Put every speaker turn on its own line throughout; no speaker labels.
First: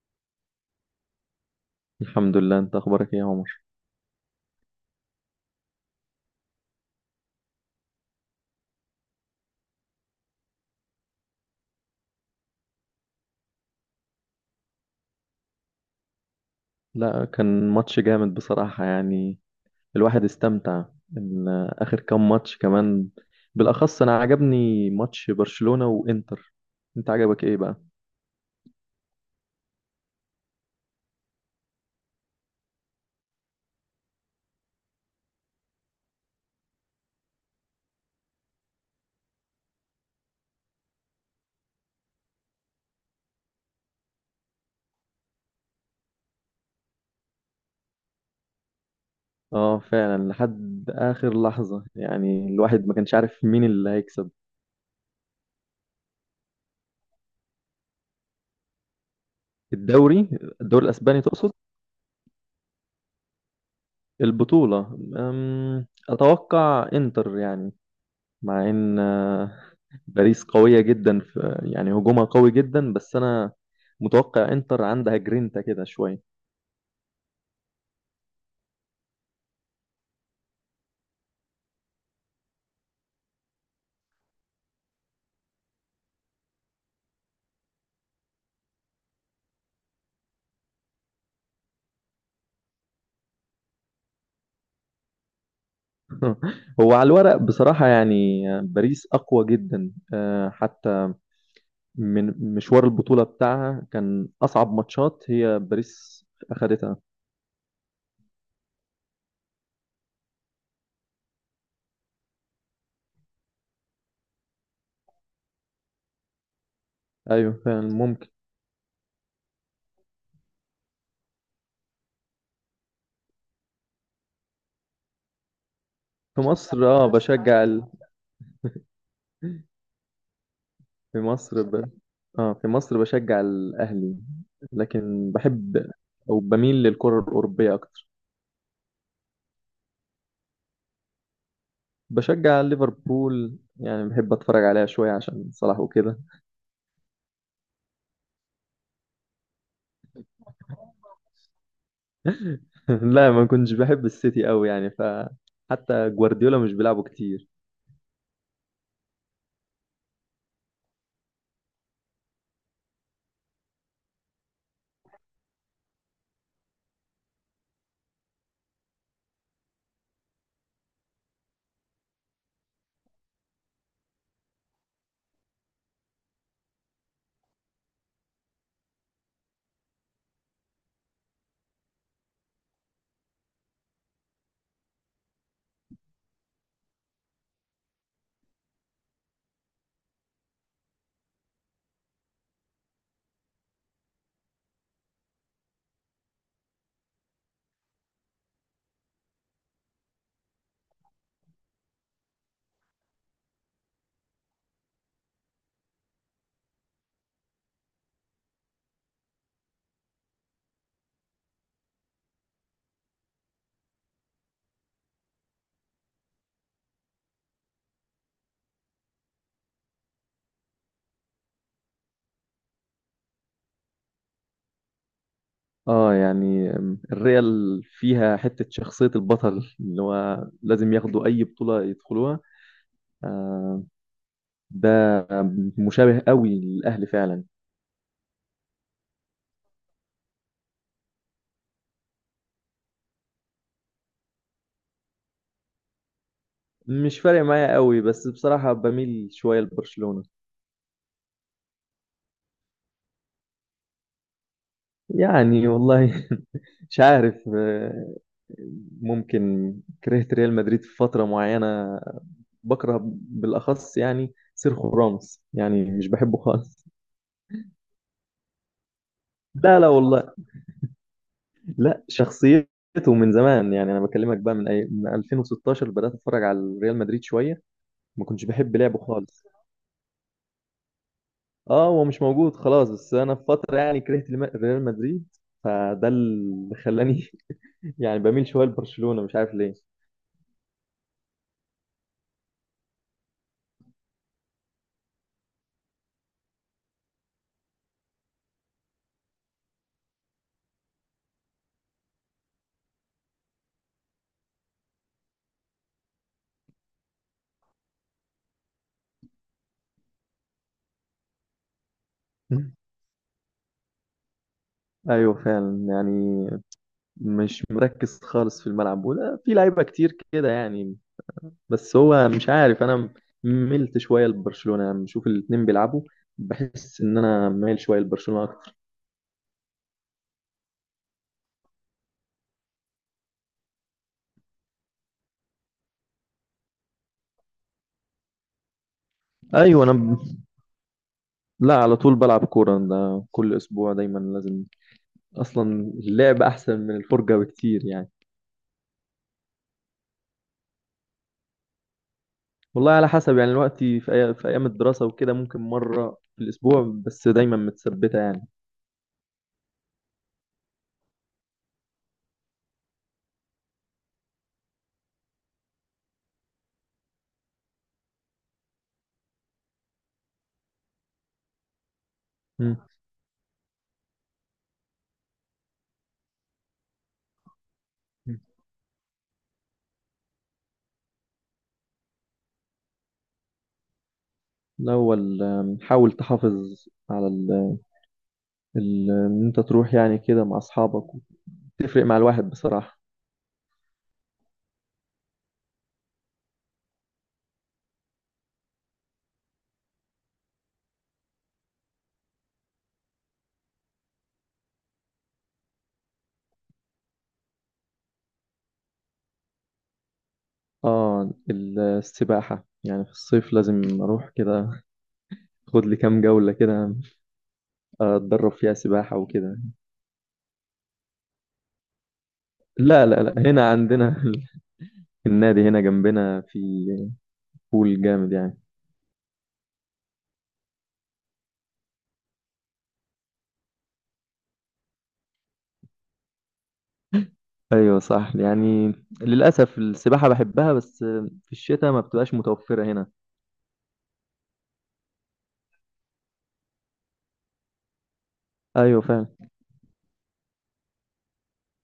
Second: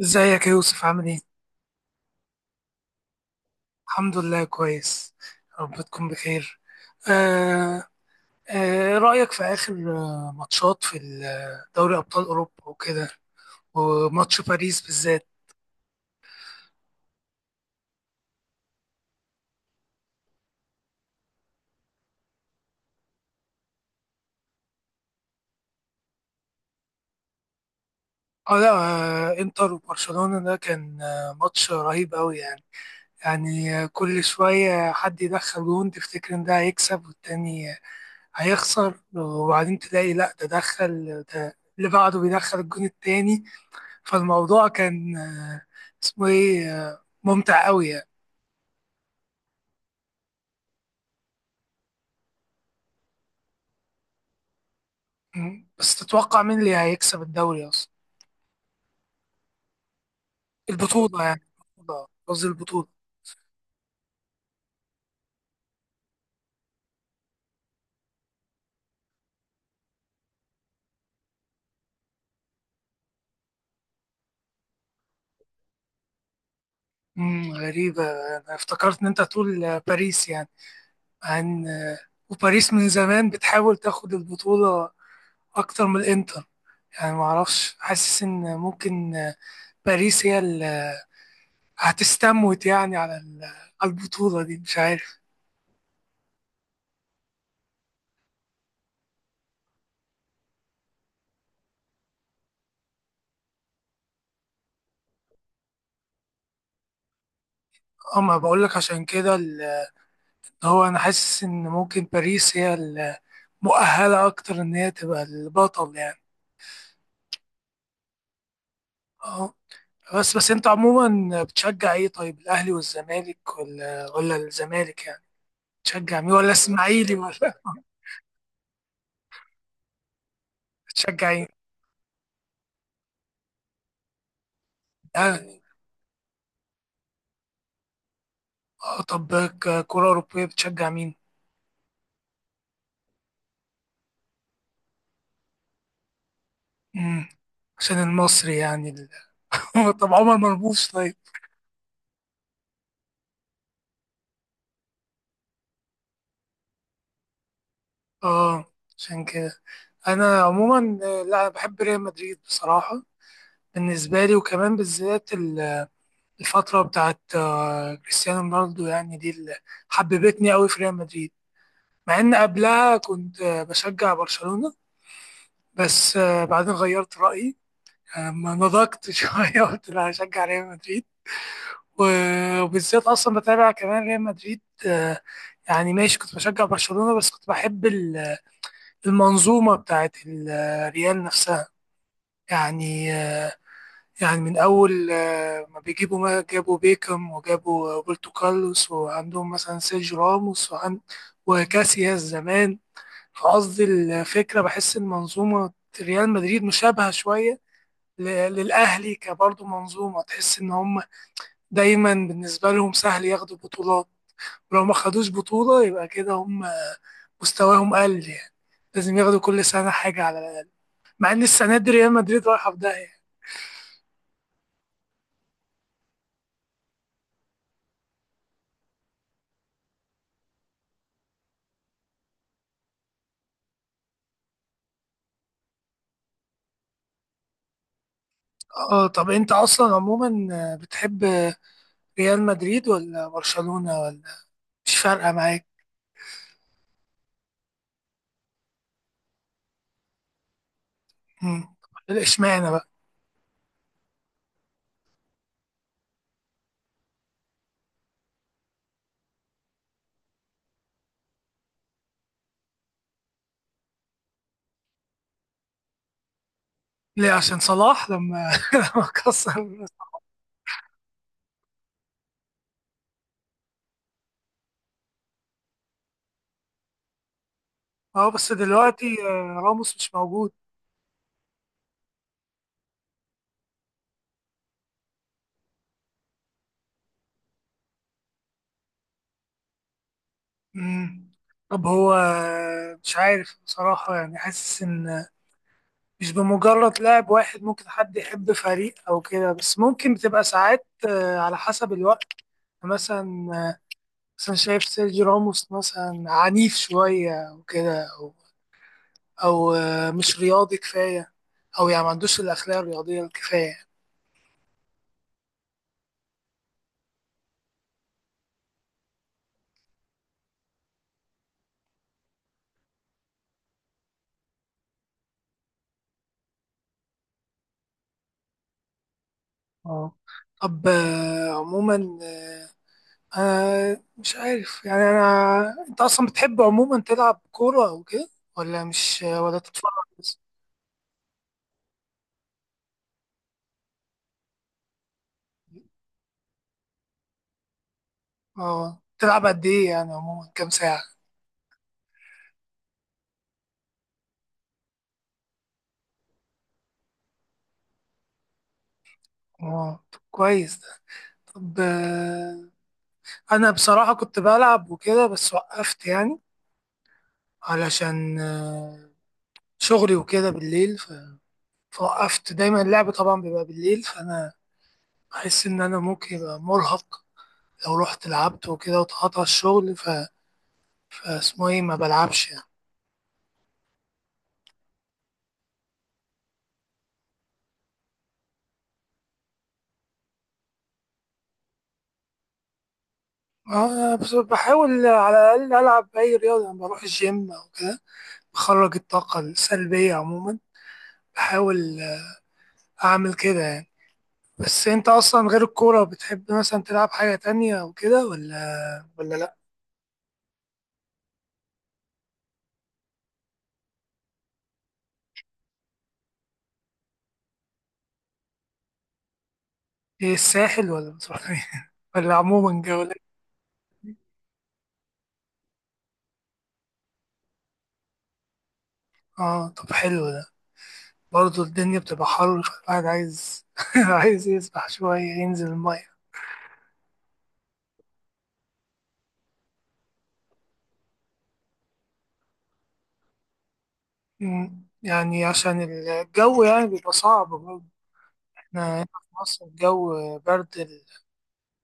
ازيك يا يوسف؟ عامل ايه؟
الحمد لله، انت اخبارك ايه يا عمر؟
الحمد لله، كويس. يا رب تكون بخير. آه إيه رأيك في آخر ماتشات في دوري أبطال أوروبا وكده؟ وماتش باريس بالذات.
لا، كان ماتش جامد بصراحة يعني. الواحد استمتع ان اخر كام ماتش كمان. بالاخص انا عجبني ماتش برشلونة وانتر. انت عجبك ايه بقى؟
اه لا، انتر وبرشلونة ده كان ماتش رهيب قوي يعني. يعني كل شوية حد يدخل جون، تفتكر ان ده هيكسب والتاني هيخسر، وبعدين تلاقي لا ده دخل، ده اللي بعده بيدخل الجون التاني. فالموضوع كان اسمه ايه ممتع قوي يعني.
اه فعلا، لحد اخر لحظة يعني الواحد ما كانش عارف مين اللي هيكسب.
مم. بس تتوقع مين اللي هيكسب الدوري اصلا؟
الدوري؟ الدوري الاسباني
البطولة يعني.
تقصد؟
البطولة، قصدي البطولة.
البطولة، اتوقع انتر يعني. مع ان باريس قوية جدا في يعني هجومها قوي جدا، بس انا متوقع انتر عندها جرينتا كده شوية.
مم، غريبة. انا افتكرت ان انت تقول باريس يعني. عن آه، وباريس من زمان بتحاول تاخد البطولة اكتر من الانتر. يعني معرفش، حاسس ان ممكن باريس هي هتستموت يعني على على البطولة دي، مش عارف.
هو على الورق بصراحة يعني باريس اقوى جدا. حتى من مشوار البطولة بتاعها، كان اصعب ماتشات هي باريس اخدتها.
اما بقول لك عشان كده هو انا حاسس ان ممكن باريس هي المؤهلة اكتر ان هي تبقى البطل يعني.
ايوه فعلا، ممكن.
اه. بس انت عموما بتشجع ايه؟ طيب الاهلي والزمالك، ولا الزمالك يعني؟ بتشجع مين؟
في
ولا
مصر
اسماعيلي ولا؟
بشجع في
بتشجع ايه؟
مصر اه في مصر بشجع الاهلي. لكن
اهلي.
بحب او بميل للكرة الاوروبية اكتر.
اه طب كرة اوروبية بتشجع مين؟
بشجع ليفربول يعني، بحب اتفرج عليها شوية عشان صلاح وكده.
امم عشان المصري يعني طب عمر مرموش طيب؟
لا، ما كنتش بحب السيتي قوي يعني، فحتى جوارديولا مش بيلعبه كتير.
اه عشان كده، انا عموما لا، أنا بحب ريال مدريد بصراحه. بالنسبه لي، وكمان بالذات الفتره بتاعت كريستيانو رونالدو يعني، دي اللي حببتني قوي في ريال مدريد. مع ان قبلها كنت بشجع برشلونه، بس بعدين غيرت رايي. ما نضجت شويه، قلت لا هشجع ريال مدريد. وبالذات اصلا بتابع كمان ريال مدريد. آه، يعني ماشي، كنت بشجع برشلونه بس كنت بحب المنظومه بتاعت ريال نفسها يعني. يعني من أول ما جابوا بيكم، وجابوا روبرتو كارلوس، وعندهم مثلا سيرجيو راموس، وكاسياس زمان. فقصدي الفكرة بحس إن منظومة ريال مدريد مشابهة شوية ل- للأهلي، كبرضه منظومة تحس إن هم دايما بالنسبة لهم سهل ياخدوا بطولات، ولو ما خدوش بطولة يبقى كده هم مستواهم قل يعني، لازم ياخدوا كل سنة حاجة على الأقل، مع إن السنة دي ريال مدريد رايحة في داهية.
اه يعني الريال فيها حتة شخصية البطل اللي هو لازم ياخدوا أي بطولة يدخلوها. آه ده مشابه قوي للأهلي فعلا.
اه طب انت اصلا عموما بتحب ريال مدريد ولا برشلونة ولا؟ مش فارقة معاك؟
مش فارق معايا قوي، بس بصراحة بميل شوية لبرشلونة.
مم. اشمعنى بقى؟
يعني والله مش عارف، ممكن كرهت ريال مدريد في فترة معينة. بكره بالأخص يعني سيرخو راموس، يعني مش بحبه خالص.
ليه؟ عشان صلاح لما لما
لا
كسر؟
لا والله، لا شخصيته من زمان يعني. أنا بكلمك بقى من من 2016 بدأت أتفرج على ريال مدريد شوية. ما
اه
كنتش
بس
بحب لعبه
دلوقتي
خالص.
راموس مش موجود.
اه، هو مش موجود خلاص، بس أنا في فترة يعني كرهت ريال مدريد. فده اللي خلاني يعني بميل شوية لبرشلونة، مش عارف ليه.
مم. طب هو مش عارف بصراحة، يعني حاسس إن مش بمجرد لاعب واحد ممكن حد يحب فريق أو كده، بس ممكن بتبقى ساعات على حسب الوقت. يعني مثلا شايف سيرجي راموس مثلا عنيف شوية وكده، او مش رياضي كفايه، او يعني ما عندوش الاخلاق الرياضيه الكفايه.
ايوه فعلا يعني، مش مركز خالص في الملعب، وده في لعيبه كتير كده يعني. بس هو مش عارف، انا ملت شويه لبرشلونه لما بشوف الاتنين بيلعبوا. بحس ان انا مايل شويه لبرشلونه اكتر.
اه طب عموما انا مش عارف يعني، انت اصلا بتحب عموما تلعب كوره او كده، ولا مش ولا
ايوه،
تتفرج
انا
بس؟
لا، على طول بلعب كوره، ده كل اسبوع دايما لازم. اصلا اللعب احسن من الفرجه بكتير يعني.
اه تلعب قد ايه يعني عموما كام ساعه؟
والله على حسب يعني الوقت، في ايام الدراسه وكده ممكن مره في الاسبوع، بس دايما متثبته يعني.
اه طب كويس ده. طب انا بصراحه كنت بلعب وكده بس وقفت يعني، علشان شغلي وكده بالليل، فوقفت.
مم.
دايما اللعب طبعا بيبقى بالليل فانا بحس إن أنا ممكن يبقى مرهق لو رحت لعبت وكده، واتقطع الشغل، فاسمه إيه ما بلعبش يعني.
الاول حاول تحافظ على ان انت تروح يعني كده مع اصحابك، تفرق مع الواحد بصراحة.
بس بحاول على الأقل ألعب أي رياضة لما بروح الجيم أو كده، بخرج الطاقة السلبية عموما. بحاول أعمل كده يعني. بس أنت أصلا غير الكورة بتحب مثلا تلعب حاجة تانية أو كده، ولا لأ؟
اه، السباحة يعني في الصيف لازم اروح كده، خد لي كام جولة كده اتدرب فيها سباحة وكده.
إيه، الساحل ولا بتروح فين؟ ولا عموما
لا لا
جولة؟
لا، هنا عندنا النادي هنا جنبنا، في بول جامد يعني.
آه طب حلو ده. برضه الدنيا بتبقى حر فالواحد عايز عايز يسبح شوية، ينزل المية.
ايوه صح يعني، للاسف السباحة بحبها، بس في الشتاء ما بتبقاش متوفرة هنا.
مم. يعني عشان الجو يعني بيبقى صعب برضه، احنا
ايوه
هنا
فعلا.
في مصر الجو برد،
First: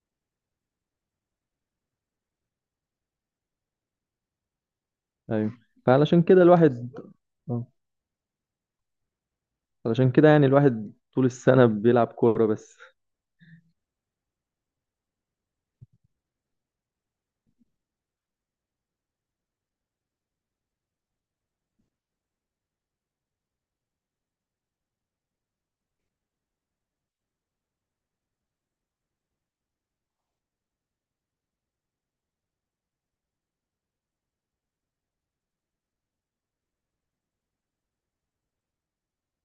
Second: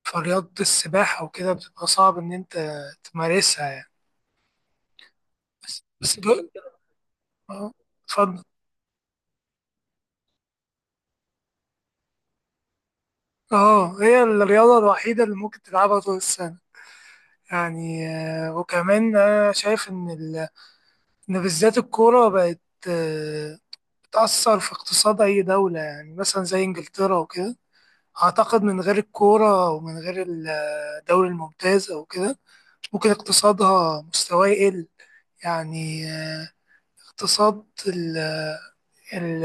فرياضة السباحة وكده بتبقى صعب إن أنت تمارسها يعني.
ايوه،
بس
فعلشان كده
دول.
الواحد، آه،
اه اتفضل.
علشان كده يعني الواحد طول السنة بيلعب كورة بس.
اه هي الرياضة الوحيدة اللي ممكن تلعبها طول السنة يعني. وكمان أنا شايف إن إن بالذات الكورة بقت آه، بتأثر في اقتصاد أي دولة، يعني مثلا زي إنجلترا وكده. أعتقد من غير الكورة ومن غير الدوري الممتاز أو كده ممكن اقتصادها مستواه يقل يعني. اقتصاد ال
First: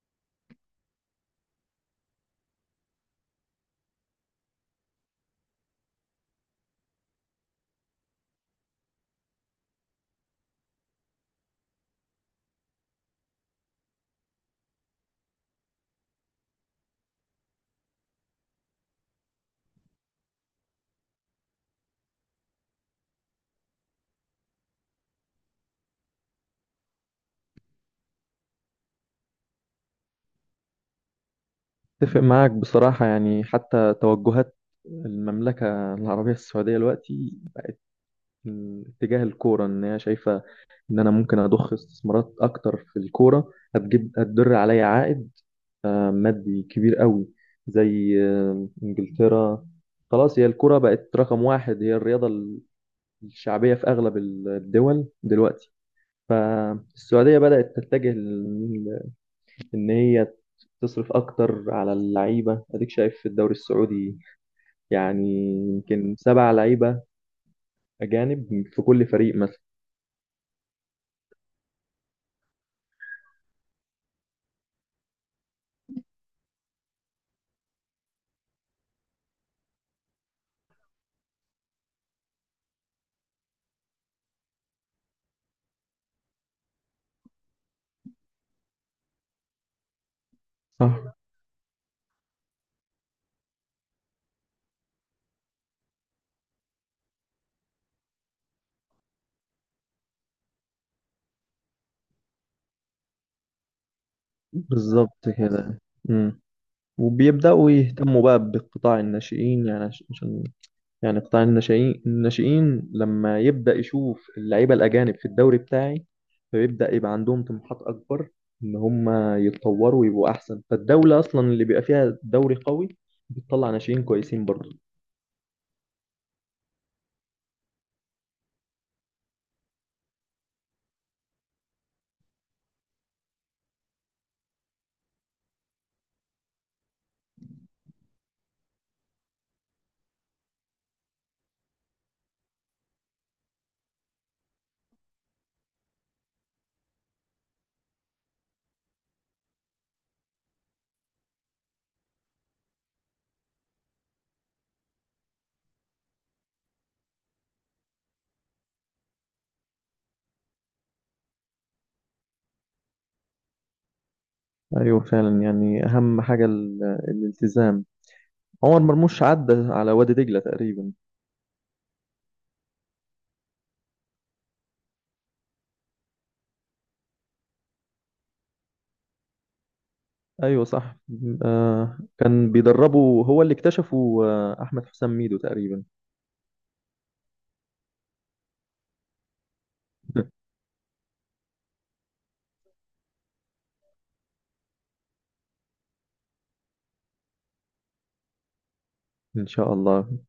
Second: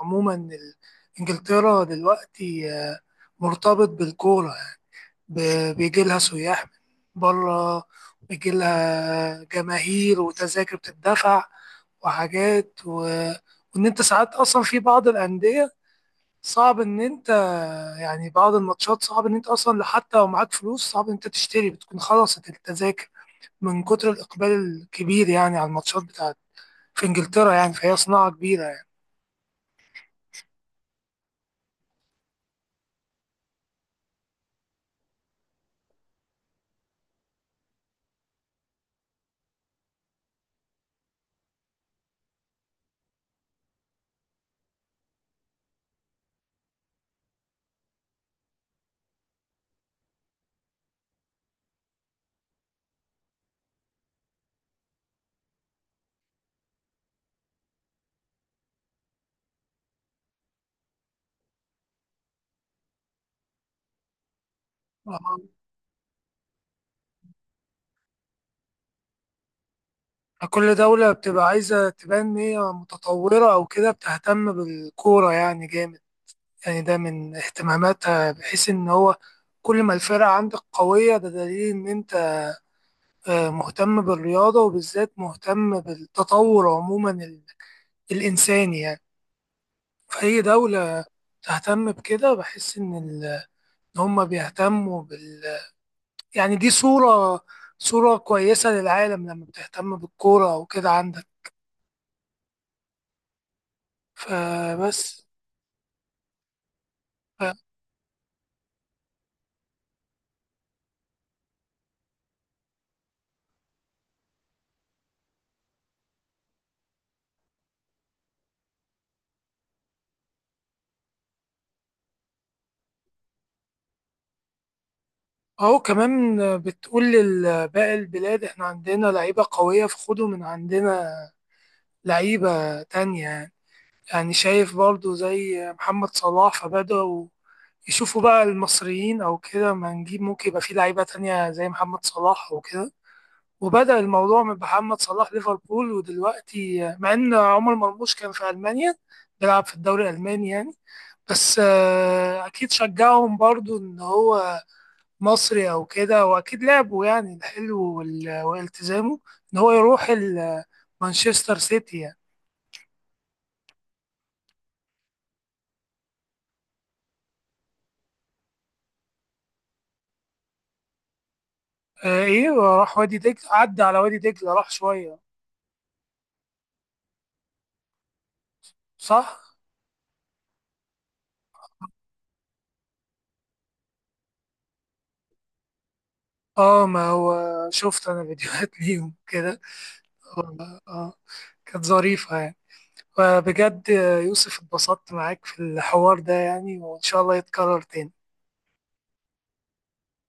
عموما انجلترا دلوقتي مرتبط بالكورة. بيجي لها سياح من بره، بيجي لها جماهير، وتذاكر بتدفع، وحاجات و... وان انت ساعات اصلا في بعض الاندية صعب ان انت، يعني بعض الماتشات صعب ان انت اصلا حتى لو معاك فلوس صعب ان انت تشتري، بتكون خلصت التذاكر من كتر الإقبال الكبير يعني، على الماتشات بتاعت في إنجلترا يعني. فهي صناعة كبيرة يعني.
اتفق معاك بصراحة، يعني حتى توجهات المملكة العربية السعودية دلوقتي تجاه الكورة، إن هي شايفة إن أنا ممكن أضخ استثمارات أكتر في الكورة هتدر عليا عائد مادي كبير قوي، زي إنجلترا. خلاص، هي الكورة بقت رقم واحد، هي الرياضة الشعبية في أغلب الدول دلوقتي. فالسعودية بدأت تتجه إن هي تصرف أكتر على اللعيبة. أديك شايف في الدوري السعودي يعني يمكن 7 لعيبة أجانب في كل فريق مثلا.
كل دولة بتبقى عايزة تبان إن هي متطورة أو كده، بتهتم بالكورة يعني جامد. يعني ده من اهتماماتها، بحيث إن هو كل ما الفرقة عندك قوية ده دليل إن أنت مهتم بالرياضة، وبالذات مهتم بالتطور عموما الإنساني يعني. فأي دولة
صح.
تهتم بكده بحس إن إن هما بيهتموا يعني. دي صورة كويسة للعالم لما بتهتم بالكورة وكده عندك. فبس.
بالظبط كده. مم.
ف-
وبيبدأوا يهتموا بقى بقطاع الناشئين يعني عشان يعني قطاع الناشئين لما يبدأ يشوف اللعيبة الأجانب في الدوري بتاعي، فبيبدأ يبقى عندهم طموحات أكبر إن هم يتطوروا ويبقوا أحسن. فالدولة أصلا اللي بيبقى فيها دوري قوي بتطلع ناشئين كويسين برضه.
أهو كمان بتقول لباقي البلاد إحنا عندنا لعيبة قوية، فخدوا من عندنا لعيبة تانية يعني. يعني شايف برضو زي محمد صلاح، فبدأوا يشوفوا بقى المصريين أو كده، ما نجيب ممكن يبقى في لعيبة تانية زي محمد صلاح وكده. وبدأ الموضوع من محمد صلاح ليفربول، ودلوقتي مع ان عمر مرموش كان في ألمانيا بيلعب في الدوري الألماني يعني. بس أكيد شجعهم برضو إن هو مصري أو كده، وأكيد لعبه يعني الحلو والتزامه إن هو يروح مانشستر سيتي يعني.
ايوه فعلا يعني، اهم حاجة الالتزام. عمر مرموش عدى على وادي دجلة تقريبا.
إيه وراح وادي دجلة، عدى على وادي دجلة راح شوية صح؟
ايوه صح. كان بيدربه، هو اللي اكتشفه احمد حسام ميدو تقريبا.
اه ما هو شفت أنا فيديوهات ليهم كده. آه آه، كانت ظريفة يعني. فبجد يوسف اتبسطت معاك في الحوار ده يعني، وإن شاء الله يتكرر تاني.
ان شاء الله.